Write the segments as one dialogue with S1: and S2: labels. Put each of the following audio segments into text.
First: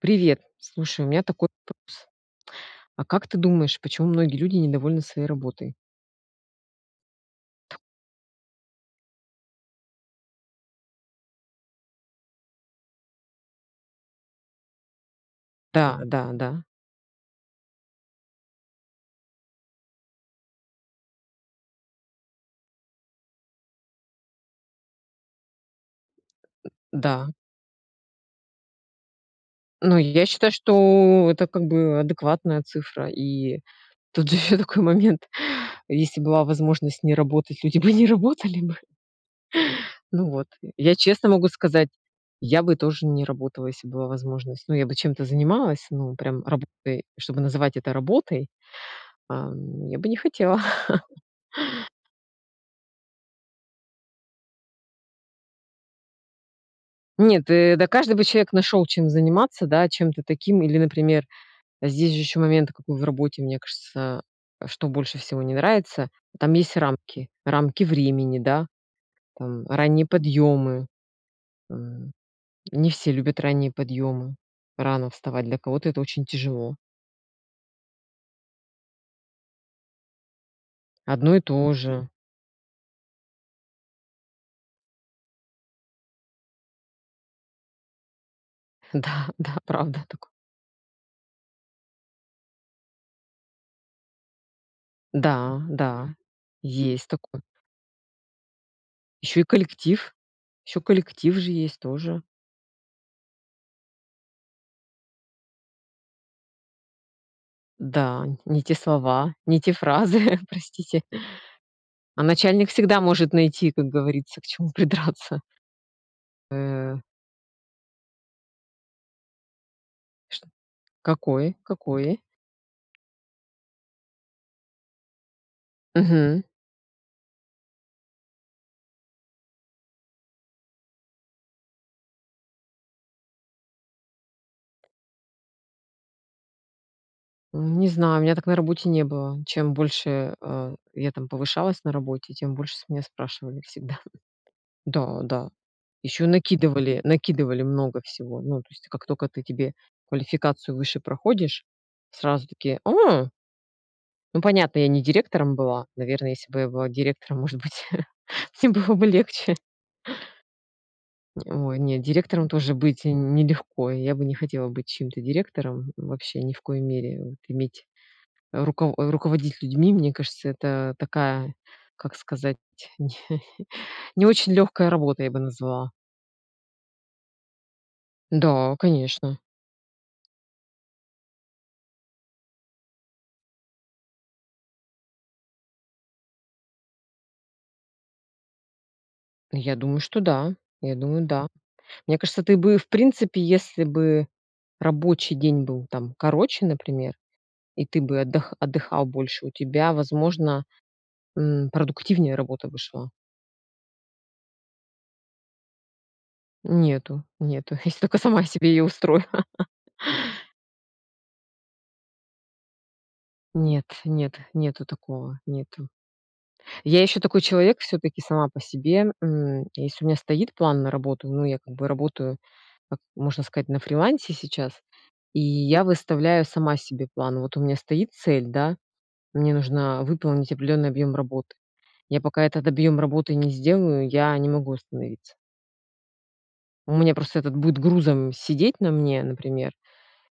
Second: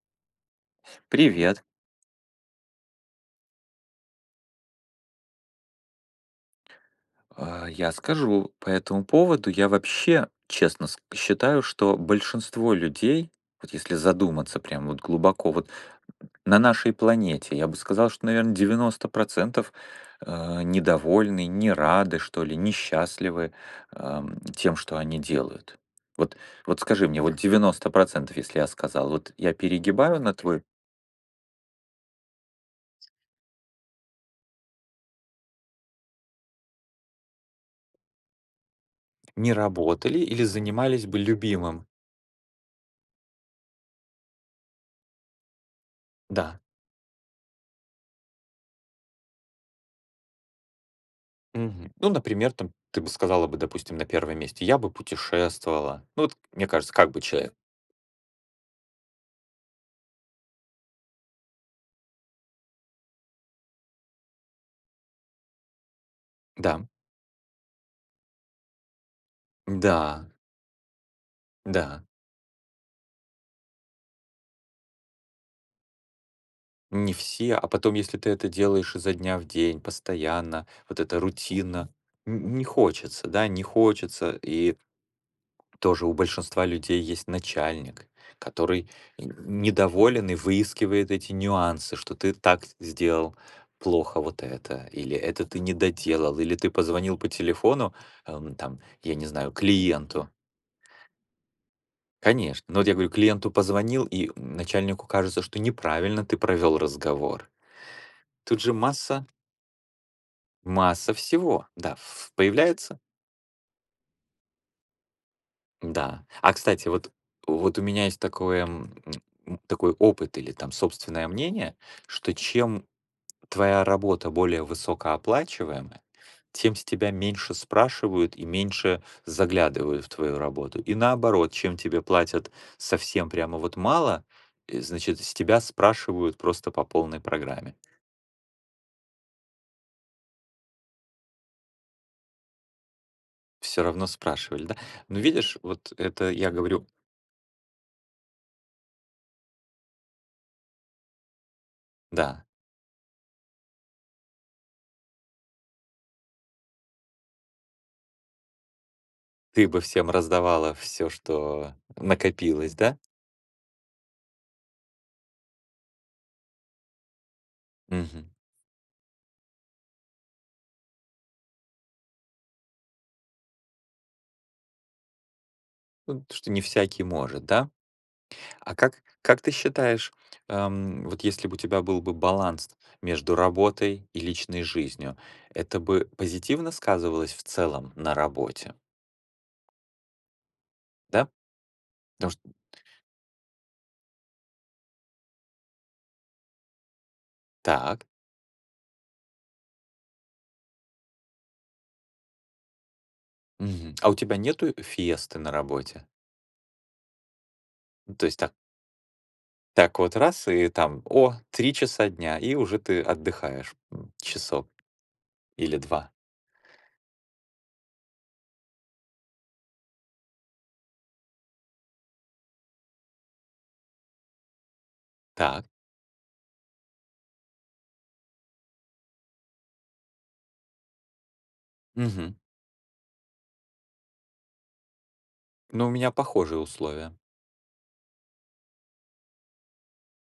S1: Привет. Слушай, у меня такой
S2: Привет.
S1: вопрос. А как ты думаешь, почему многие люди недовольны своей работой?
S2: А я скажу. По этому поводу я вообще, честно, ска считаю, что большинство людей, вот если задуматься прям вот глубоко, вот, м, на
S1: Да-да-да.
S2: нашей планете, я бы сказал, что, наверно, 90 %, э, недовольны, не рады, что ли, несчастливы, ам, тем, что они делают. Вот, вот скажи мне,
S1: Да.
S2: вот 90 %, если я сказал, вот я
S1: Ну
S2: перегибаю
S1: я
S2: на
S1: считаю,
S2: твой
S1: что это как бы адекватная цифра и тут же еще такой момент, если б была возможность не работать, люди бы не работали бы.
S2: Не работали
S1: Ну
S2: или
S1: вот, я я
S2: занимались бы
S1: честно могу
S2: любимым?
S1: сказать, я бы тоже не работала, если б была возможность. Ну я бы чем-то занималась, ну прям
S2: Да.
S1: работой, чтобы называть это работой. Ам, я бы не хотела.
S2: Мгм. Ну, например, там, ты бы сказала бы, допустим, на 1 месте: "Я бы путешествовала". Ну вот, мне кажется, как бы
S1: Нет,
S2: человек.
S1: э, да каждый бы человек нашел чем заниматься, да. Чем-то таким или, например, здесь же еще момент, какой в работе, мне кажется, э, что больше всего не нравится- там есть
S2: Да.
S1: рамки, рамки времени, да, там ранние
S2: Да.
S1: подъемы.
S2: Да.
S1: М, не все любят ранние подъемы, рано вставать, для кого-то это очень тяжело.
S2: Не все, а, потом, если ты это делаешь изо дня в день, постоянно, вот эта
S1: Одно и то
S2: рутина,
S1: же.
S2: н не хочется, да, не хочется. И тоже у большинства людей есть начальник, который, э,
S1: Да, да, правда такой.
S2: недоволен и выискивает эти нюансы, что ты так сделал плохо вот это, или это ты
S1: Да,
S2: не
S1: да,
S2: доделал, или ты
S1: есть
S2: позвонил по
S1: такое.
S2: телефону, э, там, я не
S1: Еще и
S2: знаю,
S1: коллектив,
S2: клиенту
S1: еще коллектив же есть тоже.
S2: Конечно. Ну вот я говорю: клиенту позвонил, и начальнику кажется, что неправильно ты провёл разговор.
S1: Да,
S2: Тут
S1: не
S2: же
S1: те
S2: масса
S1: слова, не те фразы, простите.
S2: масса всего, да,
S1: А
S2: ф
S1: начальник всегда
S2: появляется.
S1: может найти, как говорится, к чему придраться.
S2: Да. А, кстати,
S1: Э.
S2: вот, вот у меня есть такое, м, м, такой опыт
S1: Что
S2: или, там, собственное
S1: какое,
S2: мнение,
S1: какое?
S2: что чем твоя работа более высокооплачиваемая,
S1: Мгм.
S2: тем с тебя меньше спрашивают и меньше заглядывают в твою работу. И, наоборот, чем тебе платят совсем прямо вот мало, э, значит, с тебя спрашивают просто по полной программе.
S1: Не знаю, у меня так на работе не было. Чем больше, э, а, я там повышалась на работе, тем больше с меня спрашивали
S2: Всё
S1: всегда.
S2: равно спрашивали, да. Ну
S1: Да-да,
S2: видишь, вот
S1: еще
S2: это я говорю
S1: накидывали, накидывали много всего. Ну то есть как только ты тебе квалификацию выше проходишь,
S2: Да.
S1: сразу такие: "О!" Ну, понятно, я не директором была, наверно, если бы я была директором, может быть, всем было бы легче.
S2: Ты бы всем раздавала всё,
S1: Э,
S2: что
S1: ой, не, директором
S2: накопилось,
S1: тоже
S2: да?
S1: быть не нелегко. Я бы не хотела быть чьим-то директором, вообще ни в коей мере, вот иметь
S2: Мгм.
S1: руков руководить людьми, мне кажется, это такая, как сказать, не не очень легкая работа, я бы назвала.
S2: Вот что не всякий может, да?
S1: Да,
S2: А как,
S1: конечно!
S2: как ты считаешь, эм, вот если бы у тебя был бы баланс между работой и личной жизнью, это бы позитивно сказывалось в целом на работе?
S1: Я думаю, что да. Я думаю,
S2: Да?
S1: да. Мне
S2: Потому
S1: кажется
S2: что
S1: ты бы и в принципе, если бы рабочий день был там короче, например, и ты
S2: Так.
S1: бы отдых отдыхал больше, у тебя возможно, м, продуктивнее работа бы шла.
S2: Мгм. А у тебя нету фиесты на работе?
S1: Нету, нету, если только
S2: То есть
S1: сама
S2: так.
S1: себе ее устрою.
S2: Так вот раз, и, там, о, 3 часа дня, и уже ты отдыхаешь,
S1: Нет,
S2: м,
S1: нет,
S2: часок.
S1: нету такого,
S2: Или
S1: нету.
S2: 2.
S1: Я еще такой человек, всё-таки, сама по себе, м. Если у меня стоит план на работу, ну, я как бы работаю, как, можно сказать, на фрилансе сейчас и
S2: Так.
S1: я выставляю сама себе план. Вот у меня стоит цель, да, мне нужно выполнить определенный объем работы. Я
S2: Мгм.
S1: пока этот объем работы не сделаю, я не могу остановиться.
S2: Ну у меня похожие
S1: У
S2: условия.
S1: меня просто этот будет грузом сидеть на мне, например,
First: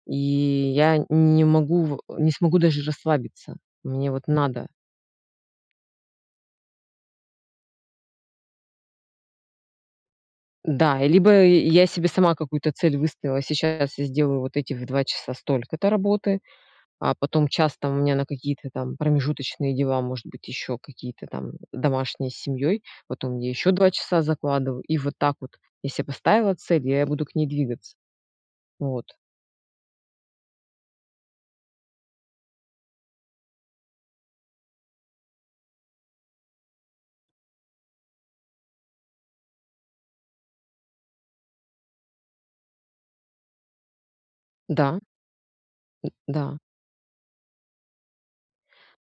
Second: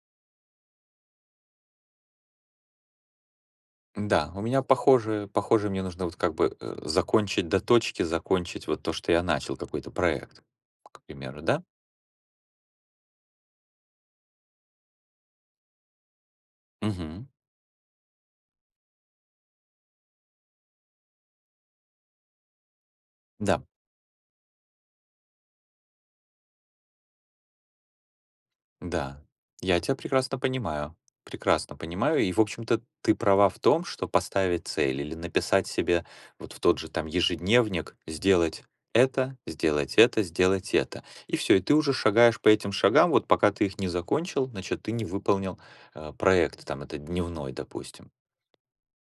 S1: и я н не могу в не смогу даже расслабиться. Мне вот
S2: Н-да, у меня
S1: надо.
S2: похожие похоже мне нужно вот как бы, э, закончить, до точки закончить вот то, что я начал, какой-то проект, к
S1: Да,
S2: примеру,
S1: либо
S2: да.
S1: и я себе сама какую-то цель выставила, сейчас я сделаю вот этих в 2 часа столько-то работы, а
S2: Мгм.
S1: потом час там у меня на какие-то, там, промежуточные дела, может быть, еще какие-то там домашние с семьей, потом я
S2: Да.
S1: еще 2 часа закладываю. И вот так вот, если я поставила цель, я буду к ней двигаться. Вот.
S2: Да. Я тя прекрасно понимаю, прекрасно понимаю. И в общем-то ты права в том, что поставить цель или написать себе вот в тот же, там, ежедневник: сделать это, сделать это, сделать это. И всё. И ты уже шагаешь по этим шагам, вот пока ты их не закончил, значит, ты
S1: Да.
S2: не выполнил,
S1: М,
S2: а,
S1: да.
S2: проект, там, этот дневной, допустим.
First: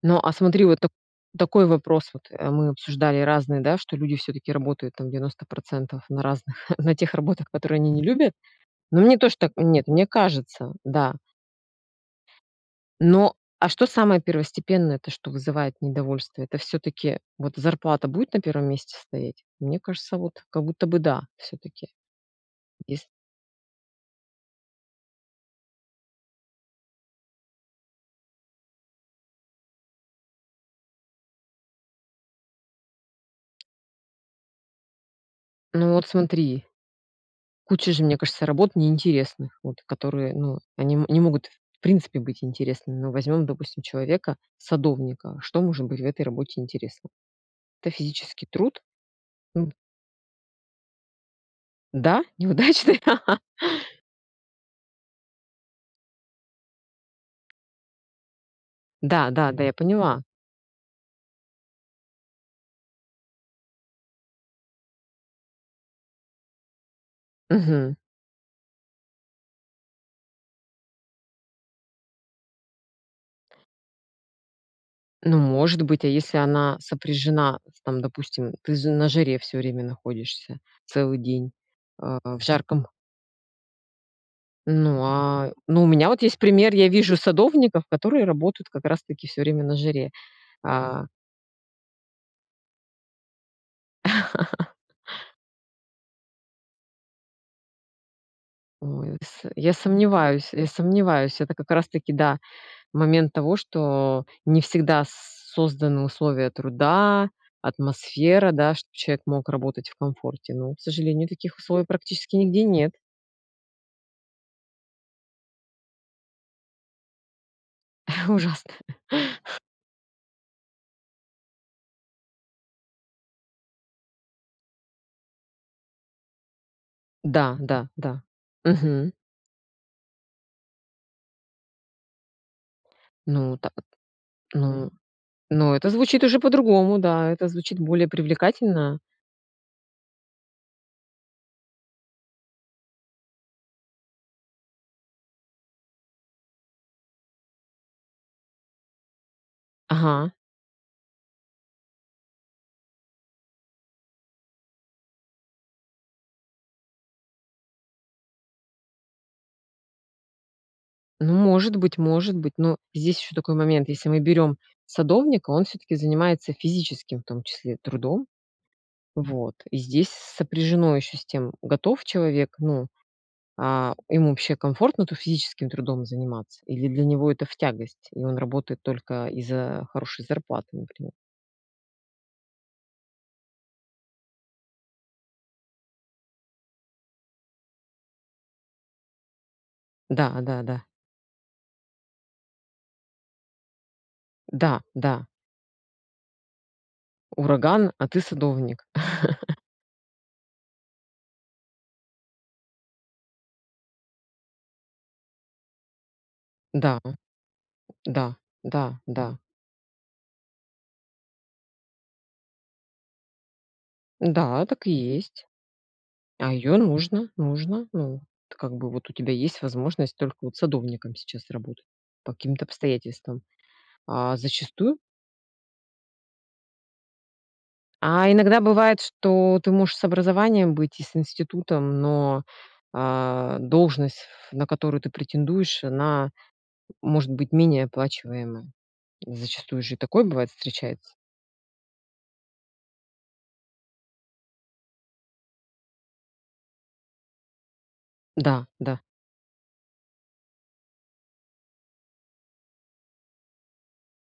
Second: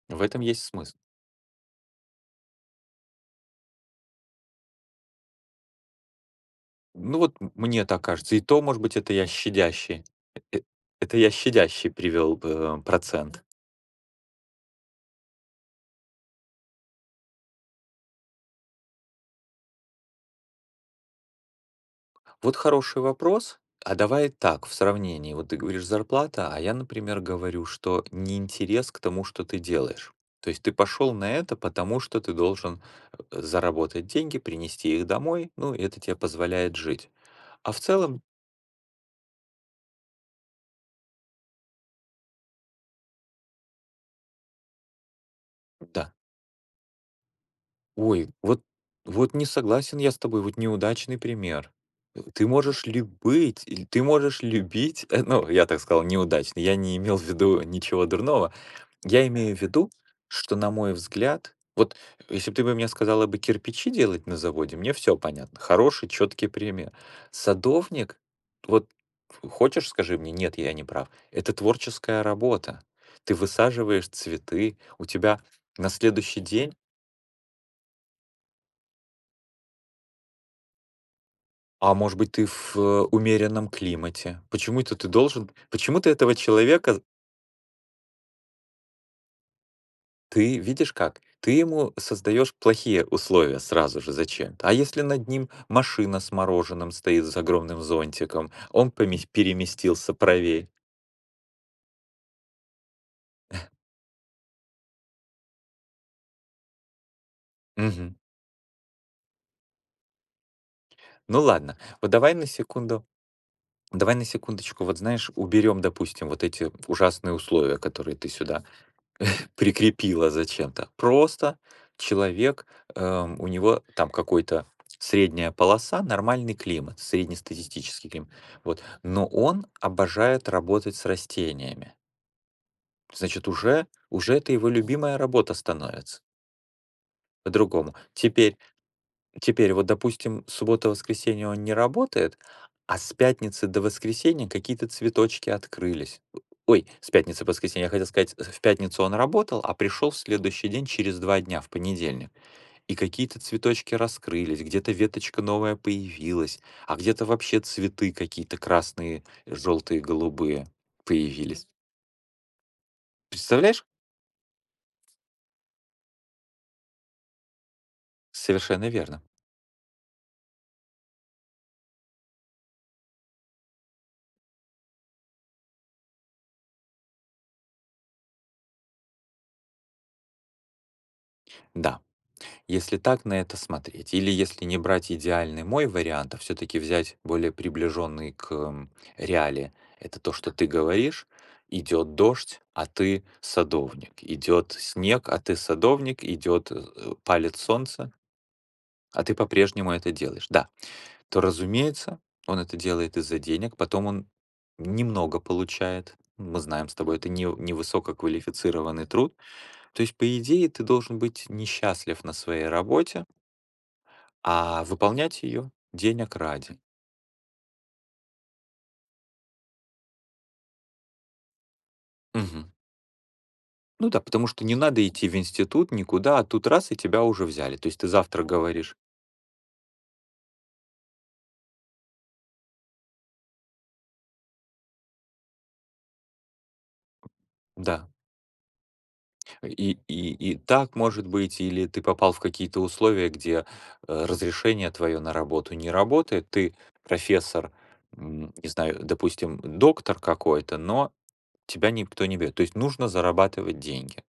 S1: Ну,
S2: В
S1: а
S2: этом есть
S1: смотри, вот так
S2: смысл.
S1: такой вопрос, вот, э, мы обсуждали разные, да, что люди всё-таки работают, там, 90 % на разных, на тех
S2: Ну, вот
S1: работах
S2: м
S1: которые
S2: мне
S1: они не
S2: так
S1: любят,
S2: кажется. И то, может быть,
S1: но
S2: это
S1: мне
S2: я
S1: тоже так. Нет,
S2: щадящий,
S1: мне
S2: э,
S1: кажется. Да.
S2: это я щадящий привёл б э,
S1: Но,
S2: процент.
S1: а что самое первостепенное, то, что вызывает недовольство- это всё-таки, вот зарплата будет на 1 месте стоять? Мне кажется, вот как будто бы, да, всё-таки.
S2: Вот хороший
S1: Ес
S2: вопрос. А давай так, в сравнении, вот ты говоришь, зарплата, а я, например, говорю, что неинтерес к тому, что ты делаешь. То есть ты пошёл на это, потому что ты должен, э, заработать деньги, принести их домой, ну и
S1: Ну
S2: это
S1: вот,
S2: тебе
S1: смотри.
S2: позволяет жить. А в
S1: Куча же, мне
S2: целом
S1: кажется, работ неинтересных, вот, которые, ну, они м не могут, в принципе, быть интересными. Но возьмем, допустим, человека, садовника, что может быть в
S2: Да.
S1: этой работе интересно? Это
S2: Ой,
S1: физический
S2: вот,
S1: труд?
S2: вот не
S1: М.
S2: согласен я с тобой, вот неудачный пример.
S1: Да,
S2: Э, ты можешь
S1: неудачный?
S2: ли быть и ты можешь любить, э, ну, я так сказал, неудачно, я не имел в виду ничего дурного. Я имею в
S1: Да-да-да, я
S2: виду,
S1: поняла.
S2: что, на мой взгляд, вот если бы ты бы мне сказала бы кирпичи делать на заводе, мне всё понятно. Хороший, чёткий пример.
S1: Мгм.
S2: Садовник, вот хочешь, скажи мне, нет, я не прав- это творческая работа. Ты высаживаешь цветы, у
S1: Ну,
S2: тебя
S1: может
S2: на
S1: быть, а если
S2: следующий
S1: она
S2: день
S1: сопряжена, там, допустим, ты з на жаре всё время находишься, целый день,
S2: А может
S1: а,
S2: быть,
S1: а, в
S2: ты в,
S1: жарком
S2: э, умеренном климате. Почему-то
S1: Ну,
S2: это ты должен
S1: а, ну, у меня
S2: почему-то
S1: вот
S2: этого
S1: есть пример, я
S2: человека
S1: вижу садовников, которые работают как раз таки всё время на жаре,
S2: Ты видишь
S1: а
S2: как? Ты ему создаёшь плохие условия сразу же зачем-то. А если над ним машина с мороженым стоит с огромным зонтиком, он
S1: Ой,
S2: помес
S1: с э, я
S2: переместился
S1: сомневаюсь, я
S2: правее?
S1: сомневаюсь, это как раз таки, да, момент того, что не всегда с созданы условия труда,
S2: Мгм.
S1: атмосфера, да, чтоб человек мог работать в комфорте. Но, к сожалению,
S2: Ну
S1: таких
S2: ладно.
S1: условий
S2: Вот давай
S1: практически
S2: на
S1: нигде нет.
S2: секунду, давай на секундочку, вот знаешь, уберём, допустим, вот эти ужасные условия, которые ты сюда,
S1: Ужасно.
S2: прикрепила зачем-то. Просто человек, эм, у него, там, какой-то средняя полоса, нормальный климат,
S1: Да, да,
S2: среднестатистический
S1: да.
S2: климат, вот,
S1: Мгм.
S2: но он обожает работать с растениями. Значит,
S1: Ну та
S2: уже, уже это его
S1: ну
S2: любимая работа
S1: ну, это
S2: становится.
S1: звучит уже по-другому, да, это звучит
S2: По-другому.
S1: более
S2: Теперь,
S1: привлекательно.
S2: теперь вот, допустим, суббота, воскресенье он не работает, а с пятницы до воскресенья какие-то цветочки открылись. О ой, с пятницы до воскресенья, я хотел сказать, э: в пятницу он работал, а пришёл в
S1: Ага.
S2: следующий день, через 2 дня, в понедельник, и какие-то цветочки раскрылись, где-то веточка новая появилась, а где-то вообще цветы какие-то красные, жёлтые, голубые
S1: Ну,
S2: появились.
S1: может быть, может быть, но здесь еще такой
S2: Представляешь?
S1: момент: если мы берем садовника, он всё-таки занимается физическим, в том числе, трудом.
S2: Совершенно верно!
S1: Вот. И здесь с сопряжено еще с тем, готов человек, ну а ему вообще комфортно-то физическим трудом заниматься или для него это в тягость и он работает только из-за хорошей зарплаты, например.
S2: Да. Если так на это смотреть или если не брать идеальный мой вариант, а всё-таки взять более приближённый к, м, реалии, это то, что ты
S1: Да-да-да.
S2: говоришь: идёт дождь, а ты- садовник, идёт
S1: Да, да.
S2: снег, а ты- садовник, идёт э, палит
S1: Ураган, а
S2: солнце
S1: ты садовник.
S2: а ты по-прежнему это делаешь. Да. То, разумеется, он это делает из-за денег, потом он немного получает, мы знаем с
S1: Да,
S2: тобой, это невы
S1: да, да,
S2: невысококвалифицированный труд.
S1: да.
S2: То есть, по идее, ты должен быть несчастлив на своей работе
S1: Да,
S2: а
S1: так и
S2: выполнять
S1: есть.
S2: её денег
S1: А ее
S2: ради.
S1: нужно, нужно. Ну, вот, как бы, вот, у тебя есть возможность только вот садовником сейчас работать, по каким-то
S2: Мгм.
S1: обстоятельствам.
S2: Ну да,
S1: А,
S2: потому что не
S1: зачастую
S2: надо идти в институт, никуда, а тут раз и тебя уже взяли. То есть ты
S1: А
S2: завтра
S1: иногда
S2: говоришь
S1: бывает, что ты можешь с образованием быть и с институтом, но, а, должность, ф на которую ты претендуешь, она может быть менее
S2: Да.
S1: оплачиваемая. Зачастую же и
S2: И
S1: такое
S2: и
S1: бывает
S2: и так
S1: встречается.
S2: может быть или ты попал в какие-то условия, где, э, разрешение твоё на работу не работает, ты профессор, м,
S1: Да,
S2: не
S1: да.
S2: знаю, допустим, доктор какой-то, но тебя никто не берёт. То есть нужно зарабатывать деньги.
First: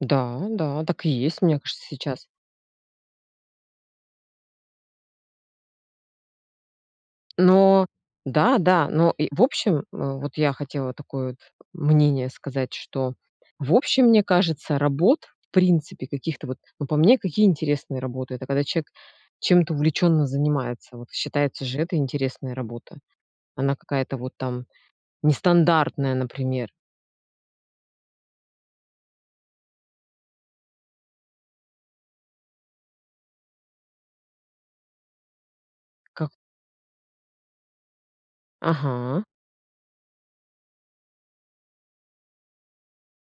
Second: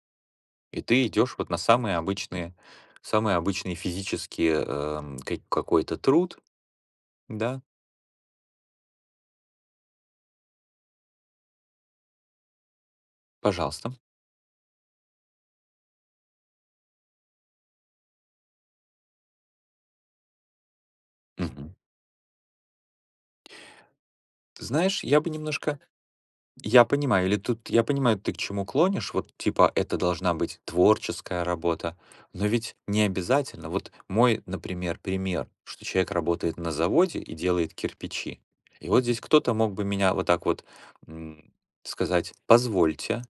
S1: Да,
S2: И
S1: да, так
S2: ты
S1: и
S2: идёшь
S1: есть,
S2: вот
S1: мне
S2: на
S1: кажется,
S2: самые
S1: сейчас.
S2: обычные, самые обычные физические, эм, ки какой-то труд, да.
S1: Но, да, да, но и, в общем, м, вот я хотела такое вот мнение сказать, что: в
S2: Пожалуйста.
S1: общем, мне кажется, работ, в принципе, каких-то вот, ну, по мне, какие интересные работы- это когда человек чем-то увлеченно занимается, вот считается
S2: Мгм.
S1: же- это интересная работа, она какая-то вот, там,
S2: Знаешь, я бы немножко
S1: нестандартная, например.
S2: Я понимаю, или тут Я понимаю, ты к чему клонишь, вот, типа, это должна быть творческая работа, но ведь не обязательно. Вот мой, например, пример, что человек
S1: Как?
S2: работает на заводе и делает кирпичи. И вот здесь
S1: Ага.
S2: кто-то мог бы меня вот так вот, м, сказать: "Позвольте,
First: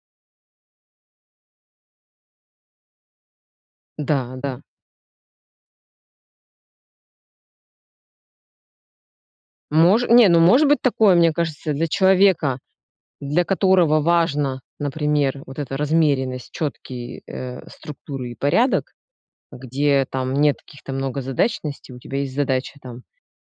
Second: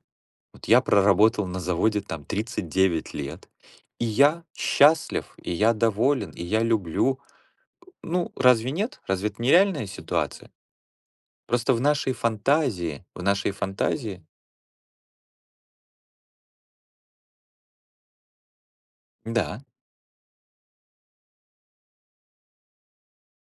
S2: вот я проработал на заводе, там, 39 лет, и
S1: Да,
S2: я
S1: да.
S2: счастлив, и я доволен, и я люблю". Э, ну, разве нет? Разве это нереальная
S1: Мож не, ну,
S2: ситуация?
S1: может быть такое, мне кажется,
S2: Просто в
S1: для
S2: нашей
S1: человека,
S2: фантазии, в
S1: для
S2: нашей
S1: которого
S2: фантазии
S1: важно, например, вот эта размеренность, четкие, э, структуры и порядок,
S2: Н-да.
S1: где там нет каких-то многозадачностей, у тебя есть задача, там,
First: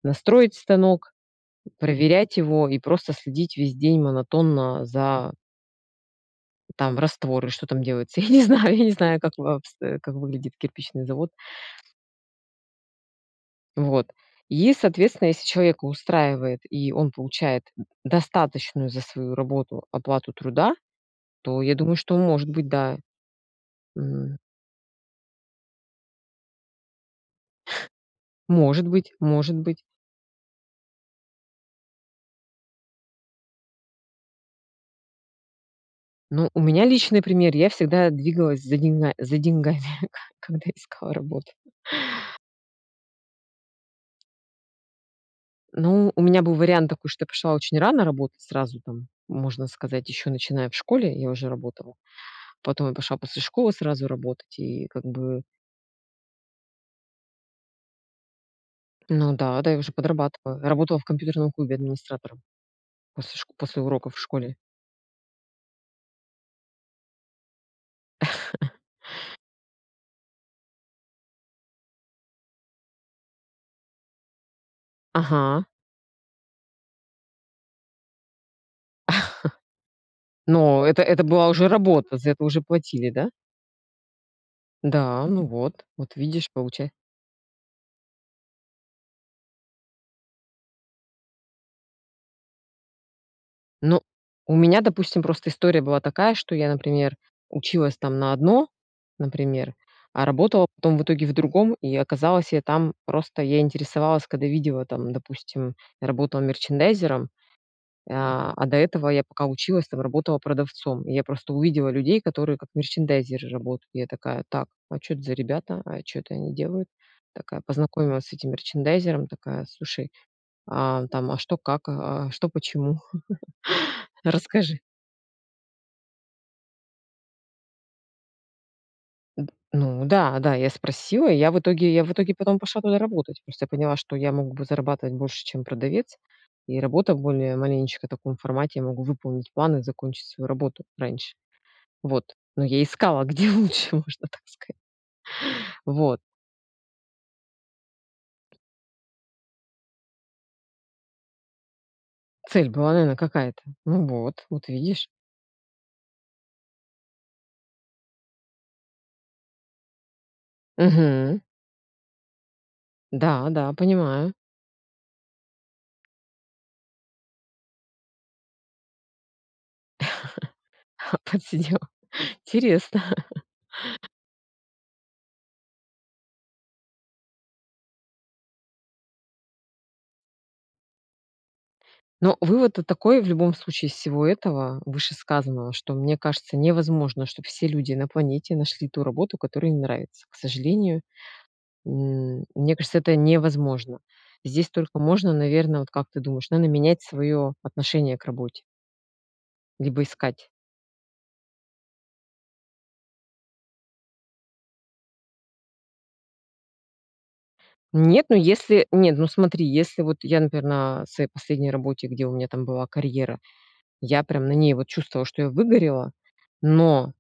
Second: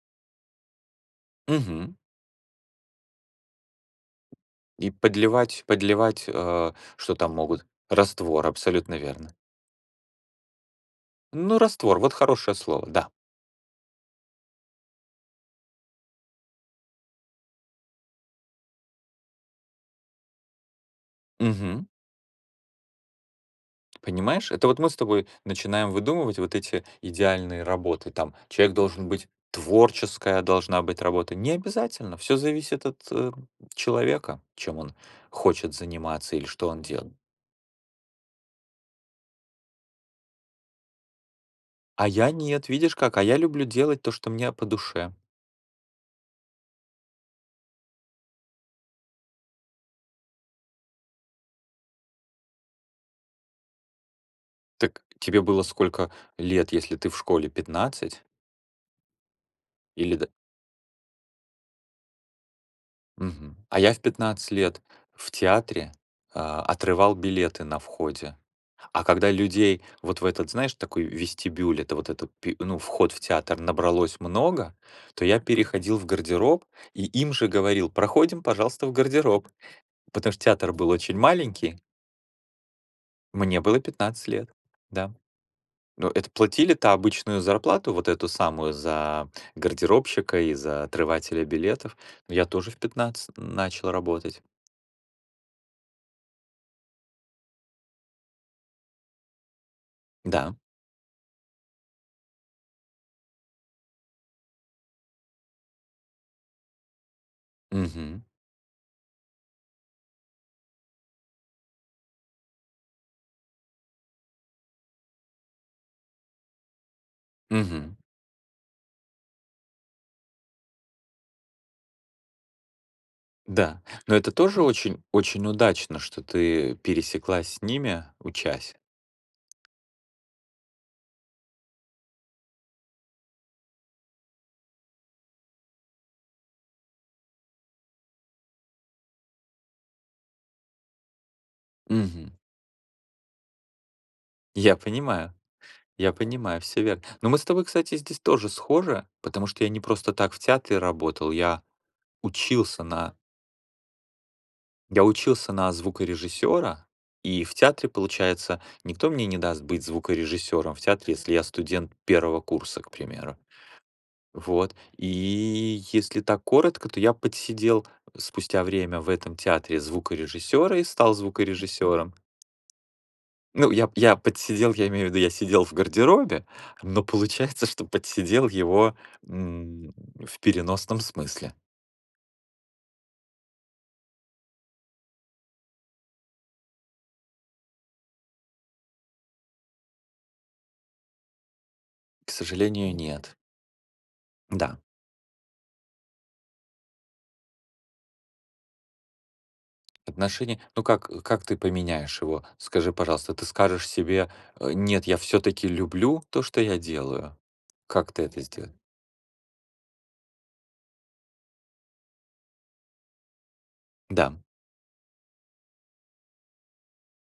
S1: настроить станок,
S2: Мгм.
S1: проверять его и просто следить весь день монотонно
S2: И
S1: за
S2: подливать, подливать, а,
S1: там
S2: что там
S1: раствор или
S2: могут?
S1: что там делается, я не
S2: Раствор,
S1: знаю, я не
S2: абсолютно
S1: знаю,
S2: верно.
S1: как в обст э, как выглядит кирпичный завод.
S2: Ну, раствор вот хорошее слово, да.
S1: Вот. И, соответственно, если человека устраивает и он получает д достаточную за свою работу оплату труда, то, я
S2: Мгм.
S1: думаю, что он может быть, да. М.
S2: Понимаешь, это вот мы с тобой начинаем выдумывать вот эти идеальные работы, там, человек
S1: Может
S2: должен
S1: быть,
S2: быть
S1: может быть.
S2: творческая должна быть работа. Не обязательно. Всё зависит от, э, человека, чем он хочет заниматься или
S1: Ну, у
S2: что он
S1: меня
S2: делает.
S1: личный пример- я всегда двигалась за деньга за деньгами, ко когда искала работу.
S2: А я нет, видишь как, а я люблю делать то, что мне по душе.
S1: Ну, у меня был вариант такой, что я пошла очень рано работать, сразу там, можно сказать, еще начиная в школе, я уже работала. Потом я пошла после школы сразу работать и
S2: Так
S1: как
S2: тебе
S1: бы.
S2: было сколько лет, если ты в школе, 15?
S1: Ну да, да, я уже
S2: Или да
S1: подрабатывала. Работала в компьютерном клубе администратором, после шк
S2: Мгм. А
S1: после
S2: я в
S1: уроков в
S2: 15
S1: школе.
S2: лет в театре, а, отрывал билеты на входе. А когда людей вот в этот, знаешь, такой в вестибюль, это вот этот пю ну, вход в театр, набралось много, то я
S1: Ага.
S2: переходил в гардероб и им же говорил: "Проходим, пожалуйста, в гардероб". Потому что театр
S1: Но
S2: был
S1: это
S2: очень
S1: это была уже
S2: маленький.
S1: работа, за это уже платили, да?
S2: Мне было 15 лет, да.
S1: Да, ну вот
S2: Ну,
S1: вот,
S2: это
S1: видишь, получа
S2: платили-то обычную зарплату, вот эту самую за гардеробщика и за отрывателя билетов. Но я тоже в 15 н начал
S1: Ну.
S2: работать.
S1: У меня допустим просто история была такая, что я, например, училась там на одно, например, а
S2: Да.
S1: работала потом в итоге в другом. И, оказалось, я там просто, я интересовалась, когда видела, там, допустим, я работала мерчандайзером,
S2: Мгм.
S1: а, а до этого я пока училась, там, работала продавцом. И я просто увидела людей, которые как мерчандайзеры работают. Я такая: "Так, а чё это за ребята? А чё это они делают?" Так, а,
S2: Мгм.
S1: познакомилась с этим мерчандайзером такая: "Слушай, а, там, а, что как, а? А что почему?
S2: Да. Но это тоже
S1: Расскажи".
S2: очень, очень удачно, что ты пересеклась с ними, учась.
S1: Н д Ну да, да, я спросила и я в итоге, я в итоге потом пошла туда работать. Просто я поняла, что я мог бы зарабатывать больше, чем продавец, и работа в более маленечко таком формате. Я могу выполнить план и закончить свою работу раньше.
S2: Мгм.
S1: Вот. Но я искала где лучше, можно так
S2: Я
S1: сказать.
S2: понимаю. Я
S1: Вот.
S2: понимаю, всё верно. Но мы с тобой, кстати, здесь тоже схожи, потому что я не просто так в театре работал, я
S1: Цель
S2: учился
S1: была, наверно,
S2: на
S1: какая-то. Ну вот, вот
S2: я
S1: видишь!
S2: учился на звукорежиссёра, и в театре, получается, никто мне не даст быть звукорежиссёром в театре, если
S1: Мгм.
S2: я студент 1 курса, к примеру.
S1: Да-да, понимаю.
S2: Вот. И если так коротко, то я подсидел, спустя время в этом театре, звукорежиссёра и стал
S1: Подсидел.
S2: звукорежиссёром.
S1: Интересно.
S2: Ну, я я подсидел, я имею в виду, я сидел в гардеробе, но получается, что подсидел его, м, в переносном смысле.
S1: Ну, вывод тут такой в любом случае, из всего этого, вышесказанного, что: мне кажется, невозможно, чтоб все люди на планете нашли ту работу, которая им нравится. К сожалению,
S2: К
S1: м, мне
S2: сожалению,
S1: кажется, это
S2: нет.
S1: невозможно. Здесь
S2: Да.
S1: только можно, наверно, вот, как ты думаешь, надо менять свое отношение к работе. Либо искать.
S2: Отношение Ну как, э, как ты поменяешь его? Скажи, пожалуйста, ты скажешь себе, э: "Нет, я всё-таки люблю то, что я делаю"? Как ты
S1: Нет, ну
S2: это сдела
S1: если нет, ну смотри, если вот я, например, на своей последней работе, где у меня там была карьера, я
S2: Да.
S1: прям на ней вот чувствовала, что я выгорела, но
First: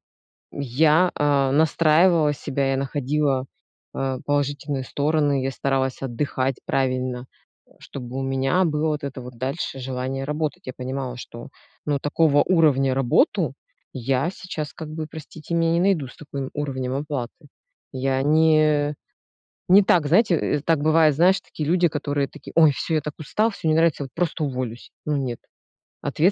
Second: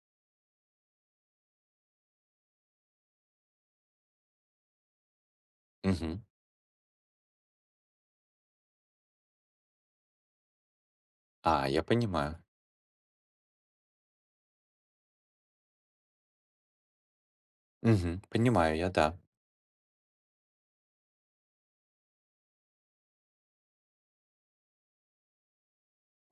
S1: я, а, настраивала себя, я находила, э, положительные стороны, я старалась
S2: Мгм.
S1: отдыхать правильно, э, чтобы у меня было вот это вот дальше желание работать. Я понимала, что,
S2: А, я
S1: ну,
S2: понимаю.
S1: такого уровня работу я сейчас, как бы, простите меня, не найду с таким уровнем оплаты.
S2: Мгм,
S1: Я
S2: понимаю я,
S1: не
S2: да.
S1: не так, знаете, э, так бывает, знаешь, такие люди, которые такие: "Ой, всё, я так устал, всё не нравится, вот просто уволюсь". Ну нет.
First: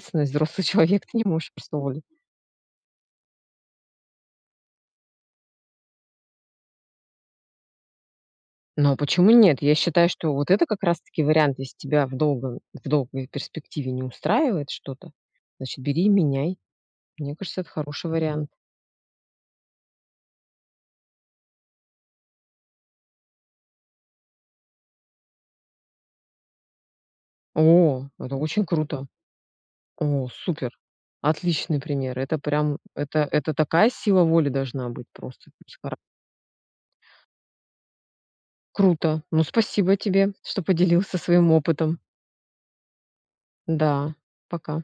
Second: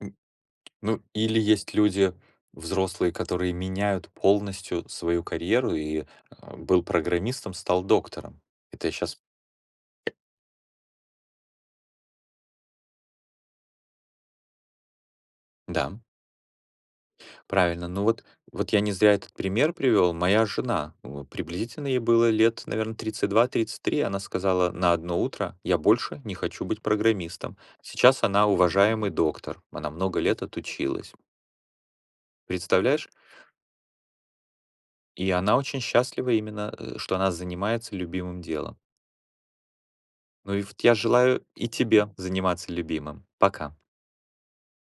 S2: М.
S1: взрослый человек-
S2: Ну,
S1: ты не
S2: или
S1: можешь
S2: есть
S1: просто уволить
S2: люди взрослые, которые меняют полностью свою карьеру и, ам, был программистом- стал доктором. Это я
S1: Ну а
S2: щас
S1: почему нет? Я считаю, что вот это как раз таки вариант. Если тебя в долгую в долгой перспективе не устраивает что-то, значит,
S2: Да.
S1: бери и меняй. Мне кажется, это
S2: Правильно. Ну
S1: хороший
S2: вот,
S1: вариант.
S2: вот я не зря этот пример привёл. Моя жена, в приблизительно ей было лет, наверно, 32, 33 - она сказала на одно утро: "Я больше не хочу быть программистом".
S1: О,
S2: Сейчас
S1: это
S2: она
S1: очень круто!
S2: уважаемый доктор, она много
S1: О,
S2: лет
S1: супер!
S2: отучилась.
S1: Отличный пример! Это прям,
S2: Представляешь?
S1: это это такая сила воли должна быть
S2: И
S1: просто,
S2: она
S1: с
S2: очень
S1: хара
S2: счастлива именно, э, что она занимается любимым делом.
S1: Круто. Ну, спасибо тебе,
S2: Ну и
S1: что
S2: вот, я
S1: поделился
S2: желаю
S1: своим
S2: и
S1: опытом.
S2: тебе заниматься любимым. Пока.
S1: Да, пока.